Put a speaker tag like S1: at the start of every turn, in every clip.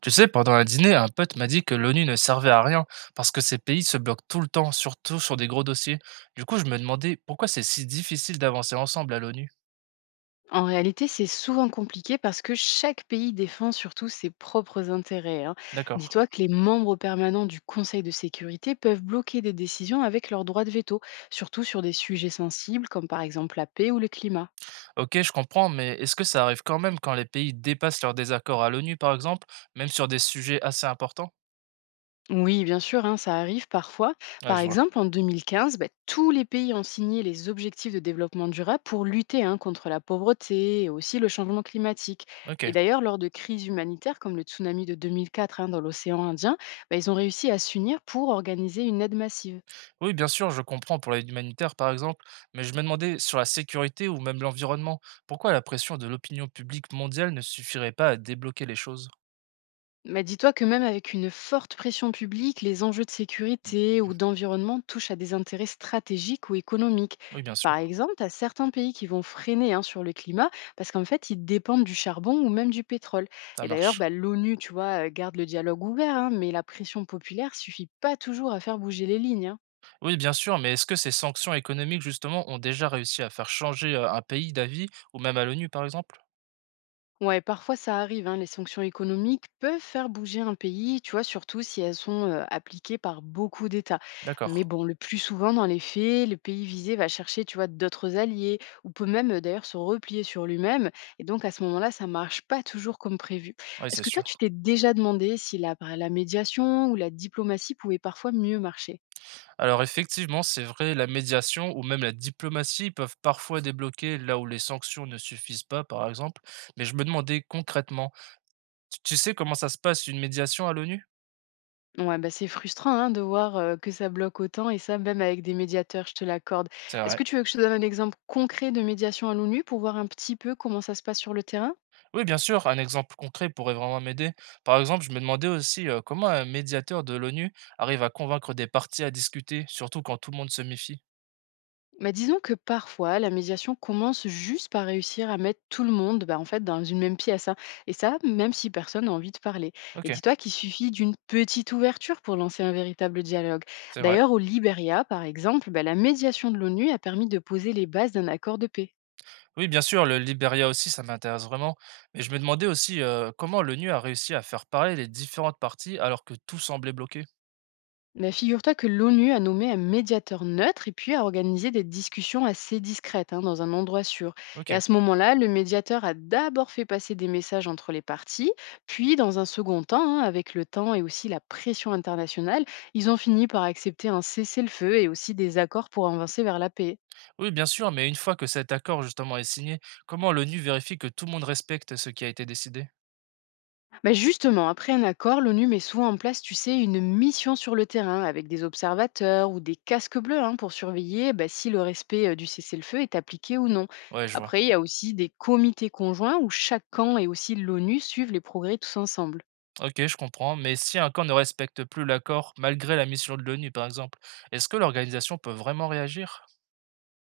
S1: Tu sais, pendant un dîner, un pote m'a dit que l'ONU ne servait à rien parce que ces pays se bloquent tout le temps, surtout sur des gros dossiers. Du coup, je me demandais pourquoi c'est si difficile d'avancer ensemble à l'ONU.
S2: En réalité, c'est souvent compliqué parce que chaque pays défend surtout ses propres intérêts, hein.
S1: D'accord.
S2: Dis-toi que les membres permanents du Conseil de sécurité peuvent bloquer des décisions avec leur droit de veto, surtout sur des sujets sensibles comme par exemple la paix ou le climat.
S1: Ok, je comprends, mais est-ce que ça arrive quand même quand les pays dépassent leurs désaccords à l'ONU, par exemple, même sur des sujets assez importants.
S2: Oui, bien sûr, hein, ça arrive parfois.
S1: Ouais,
S2: Par
S1: je vois.
S2: exemple, en 2015, ben, tous les pays ont signé les objectifs de développement durable pour lutter, hein, contre la pauvreté et aussi le changement climatique.
S1: Ok.
S2: Et d'ailleurs, lors de crises humanitaires comme le tsunami de 2004, hein, dans l'océan Indien, ben, ils ont réussi à s'unir pour organiser une aide massive.
S1: Oui, bien sûr, je comprends pour l'aide humanitaire, par exemple, mais je me demandais sur la sécurité ou même l'environnement, pourquoi la pression de l'opinion publique mondiale ne suffirait pas à débloquer les choses.
S2: Bah, dis-toi que même avec une forte pression publique, les enjeux de sécurité ou d'environnement touchent à des intérêts stratégiques ou économiques.
S1: Oui, bien sûr,
S2: Par exemple, à certains pays qui vont freiner, hein, sur le climat parce qu'en fait, ils dépendent du charbon ou même du pétrole.
S1: ça
S2: Et d'ailleurs,
S1: marche.
S2: bah, l'ONU, tu vois, garde le dialogue ouvert, hein, mais la pression populaire suffit pas toujours à faire bouger les lignes, hein.
S1: Oui, bien sûr, mais est-ce que ces sanctions économiques, justement, ont déjà réussi à faire changer un pays d'avis, ou même à l'ONU, par exemple?
S2: Ouais, parfois ça arrive, hein, les sanctions économiques peuvent faire bouger un pays, tu vois, surtout si elles sont appliquées par beaucoup d'États. Mais
S1: D'accord.
S2: bon, le plus souvent, dans les faits, le pays visé va chercher, tu vois, d'autres alliés, ou peut même d'ailleurs se replier sur lui-même. Et donc à ce moment-là, ça marche pas toujours comme prévu.
S1: Oui, c'est
S2: Est-ce que toi,
S1: sûr.
S2: tu t'es déjà demandé si la, bah, la médiation ou la diplomatie pouvait parfois mieux marcher?
S1: Alors, effectivement, c'est vrai, la médiation ou même la diplomatie peuvent parfois débloquer là où les sanctions ne suffisent pas, par exemple. Mais je me demandais concrètement, tu sais comment ça se passe une médiation à l'ONU?
S2: Ouais, bah, c'est frustrant, hein, de voir que ça bloque autant et ça même avec des médiateurs, je te l'accorde.
S1: C'est
S2: Est-ce
S1: vrai.
S2: que tu veux que je te donne un exemple concret de médiation à l'ONU pour voir un petit peu comment ça se passe sur le terrain?
S1: Oui, bien sûr, un exemple concret pourrait vraiment m'aider. Par exemple, je me demandais aussi comment un médiateur de l'ONU arrive à convaincre des parties à discuter, surtout quand tout le monde se méfie.
S2: Bah, disons que parfois, la médiation commence juste par réussir à mettre tout le monde, bah, en fait, dans une même pièce, hein. Et ça, même si personne n'a envie de parler.
S1: Ok,
S2: Et dis-toi qu'il suffit d'une petite ouverture pour lancer un véritable dialogue.
S1: c'est vrai.
S2: D'ailleurs, au Libéria, par exemple, bah, la médiation de l'ONU a permis de poser les bases d'un accord de paix.
S1: Oui, bien sûr, le Liberia aussi, ça m'intéresse vraiment. Mais je me demandais aussi comment l'ONU a réussi à faire parler les différentes parties alors que tout semblait bloqué.
S2: Mais figure-toi que l'ONU a nommé un médiateur neutre et puis a organisé des discussions assez discrètes, hein, dans un endroit sûr. Et à
S1: Ok.
S2: ce moment-là, le médiateur a d'abord fait passer des messages entre les parties, puis dans un second temps, hein, avec le temps et aussi la pression internationale, ils ont fini par accepter un cessez-le-feu et aussi des accords pour avancer vers la paix.
S1: Oui, bien sûr, mais une fois que cet accord justement est signé, comment l'ONU vérifie que tout le monde respecte ce qui a été décidé?
S2: Bah, justement, après un accord, l'ONU met souvent en place, tu sais, une mission sur le terrain avec des observateurs ou des casques bleus, hein, pour surveiller bah, si le respect du cessez-le-feu est appliqué ou non.
S1: Ouais, je vois.
S2: Après, il y a aussi des comités conjoints où chaque camp et aussi l'ONU suivent les progrès tous ensemble.
S1: Ok, je comprends. Mais si un camp ne respecte plus l'accord, malgré la mission de l'ONU, par exemple, est-ce que l'organisation peut vraiment réagir?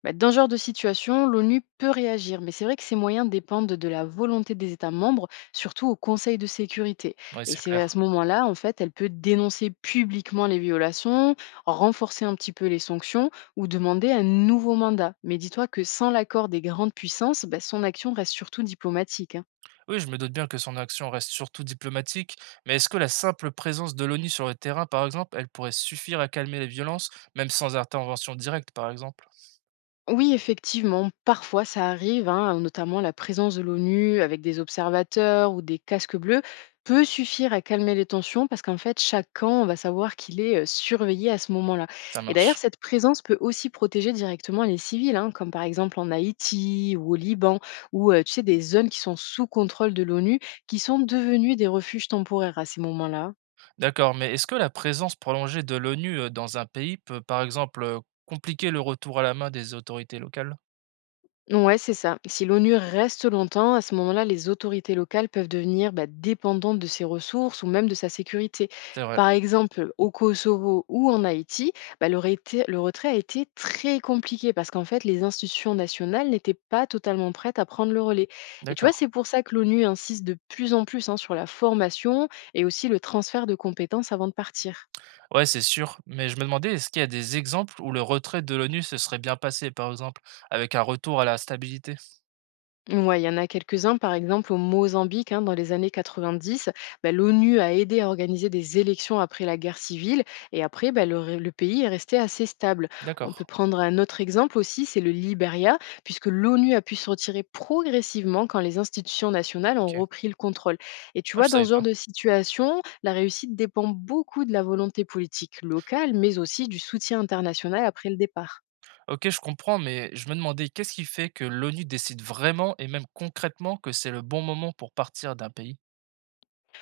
S2: Bah, dans ce genre de situation, l'ONU peut réagir, mais c'est vrai que ces moyens dépendent de la volonté des États membres, surtout au Conseil de sécurité.
S1: Ouais,
S2: Et
S1: c'est
S2: c'est à
S1: clair.
S2: ce moment-là, en fait, elle peut dénoncer publiquement les violations, renforcer un petit peu les sanctions ou demander un nouveau mandat. Mais dis-toi que sans l'accord des grandes puissances, bah, son action reste surtout diplomatique, hein.
S1: Oui, je me doute bien que son action reste surtout diplomatique, mais est-ce que la simple présence de l'ONU sur le terrain, par exemple, elle pourrait suffire à calmer les violences, même sans intervention directe, par exemple?
S2: Oui, effectivement, parfois ça arrive, hein, notamment la présence de l'ONU avec des observateurs ou des casques bleus peut suffire à calmer les tensions parce qu'en fait, chaque camp va savoir qu'il est surveillé à ce moment-là.
S1: Ça
S2: Et d'ailleurs,
S1: marche.
S2: cette présence peut aussi protéger directement les civils, hein, comme par exemple en Haïti ou au Liban, ou tu sais, des zones qui sont sous contrôle de l'ONU qui sont devenues des refuges temporaires à ces moments-là.
S1: D'accord, mais est-ce que la présence prolongée de l'ONU dans un pays peut, par exemple, compliquer le retour à la main des autorités locales?
S2: Ouais, c'est ça. Si l'ONU reste longtemps, à ce moment-là, les autorités locales peuvent devenir, bah, dépendantes de ses ressources ou même de sa sécurité.
S1: C'est vrai.
S2: Par exemple, au Kosovo ou en Haïti, bah, le retrait a été très compliqué parce qu'en fait, les institutions nationales n'étaient pas totalement prêtes à prendre le relais. Et tu vois,
S1: D'accord.
S2: c'est pour ça que l'ONU insiste de plus en plus, hein, sur la formation et aussi le transfert de compétences avant de partir.
S1: Ouais, c'est sûr. Mais je me demandais, est-ce qu'il y a des exemples où le retrait de l'ONU se serait bien passé, par exemple, avec un retour à la stabilité?
S2: Ouais, il y en a quelques-uns, par exemple au Mozambique, hein, dans les années 90, bah, l'ONU a aidé à organiser des élections après la guerre civile et après, bah, le pays est resté assez stable. On
S1: D'accord.
S2: peut prendre un autre exemple aussi, c'est le Liberia, puisque l'ONU a pu se retirer progressivement quand les institutions nationales ont
S1: Ok.
S2: repris le contrôle. Et tu
S1: Ah,
S2: vois,
S1: je
S2: dans
S1: savais
S2: ce genre
S1: pas.
S2: de situation, la réussite dépend beaucoup de la volonté politique locale, mais aussi du soutien international après le départ.
S1: OK, je comprends, mais je me demandais qu'est-ce qui fait que l'ONU décide vraiment et même concrètement que c'est le bon moment pour partir d'un pays?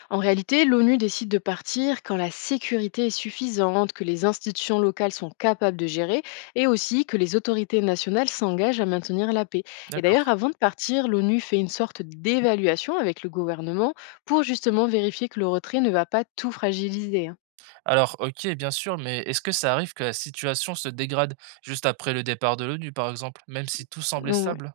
S2: En réalité, l'ONU décide de partir quand la sécurité est suffisante, que les institutions locales sont capables de gérer et aussi que les autorités nationales s'engagent à maintenir la paix. Et d'ailleurs,
S1: D'accord.
S2: avant de partir, l'ONU fait une sorte d'évaluation avec le gouvernement pour justement vérifier que le retrait ne va pas tout fragiliser, hein.
S1: Alors, OK, bien sûr, mais est-ce que ça arrive que la situation se dégrade juste après le départ de l'ONU, par exemple, même si tout semblait
S2: Donc
S1: stable?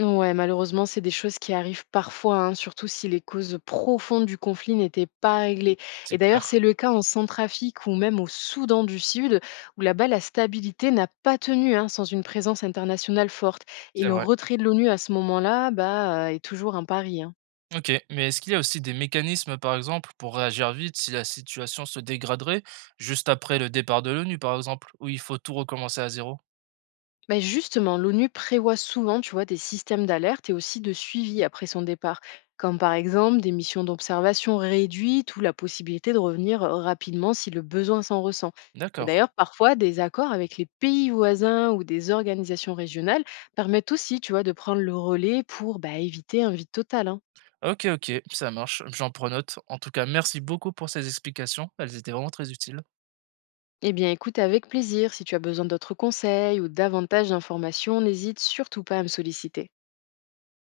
S2: ouais, malheureusement, c'est des choses qui arrivent parfois, hein, surtout si les causes profondes du conflit n'étaient pas réglées.
S1: C'est
S2: Et d'ailleurs,
S1: clair,
S2: c'est le cas en Centrafrique ou même au Soudan du Sud, où là-bas, la stabilité n'a pas tenu, hein, sans une présence internationale forte. Et
S1: c'est
S2: le
S1: vrai.
S2: retrait de l'ONU à ce moment-là, bah, est toujours un pari, hein.
S1: OK, mais est-ce qu'il y a aussi des mécanismes, par exemple, pour réagir vite si la situation se dégraderait juste après le départ de l'ONU, par exemple, où il faut tout recommencer à zéro?
S2: Ben justement, l'ONU prévoit souvent, tu vois, des systèmes d'alerte et aussi de suivi après son départ, comme par exemple des missions d'observation réduites ou la possibilité de revenir rapidement si le besoin s'en ressent. Et
S1: D'accord.
S2: d'ailleurs, parfois, des accords avec les pays voisins ou des organisations régionales permettent aussi, tu vois, de prendre le relais pour, bah, éviter un vide total, hein.
S1: OK, OK, ça marche, j'en prends note. En tout cas, merci beaucoup pour ces explications, elles étaient vraiment très utiles.
S2: Eh bien, écoute, avec plaisir. Si tu as besoin d'autres conseils ou davantage d'informations, n'hésite surtout pas à me solliciter.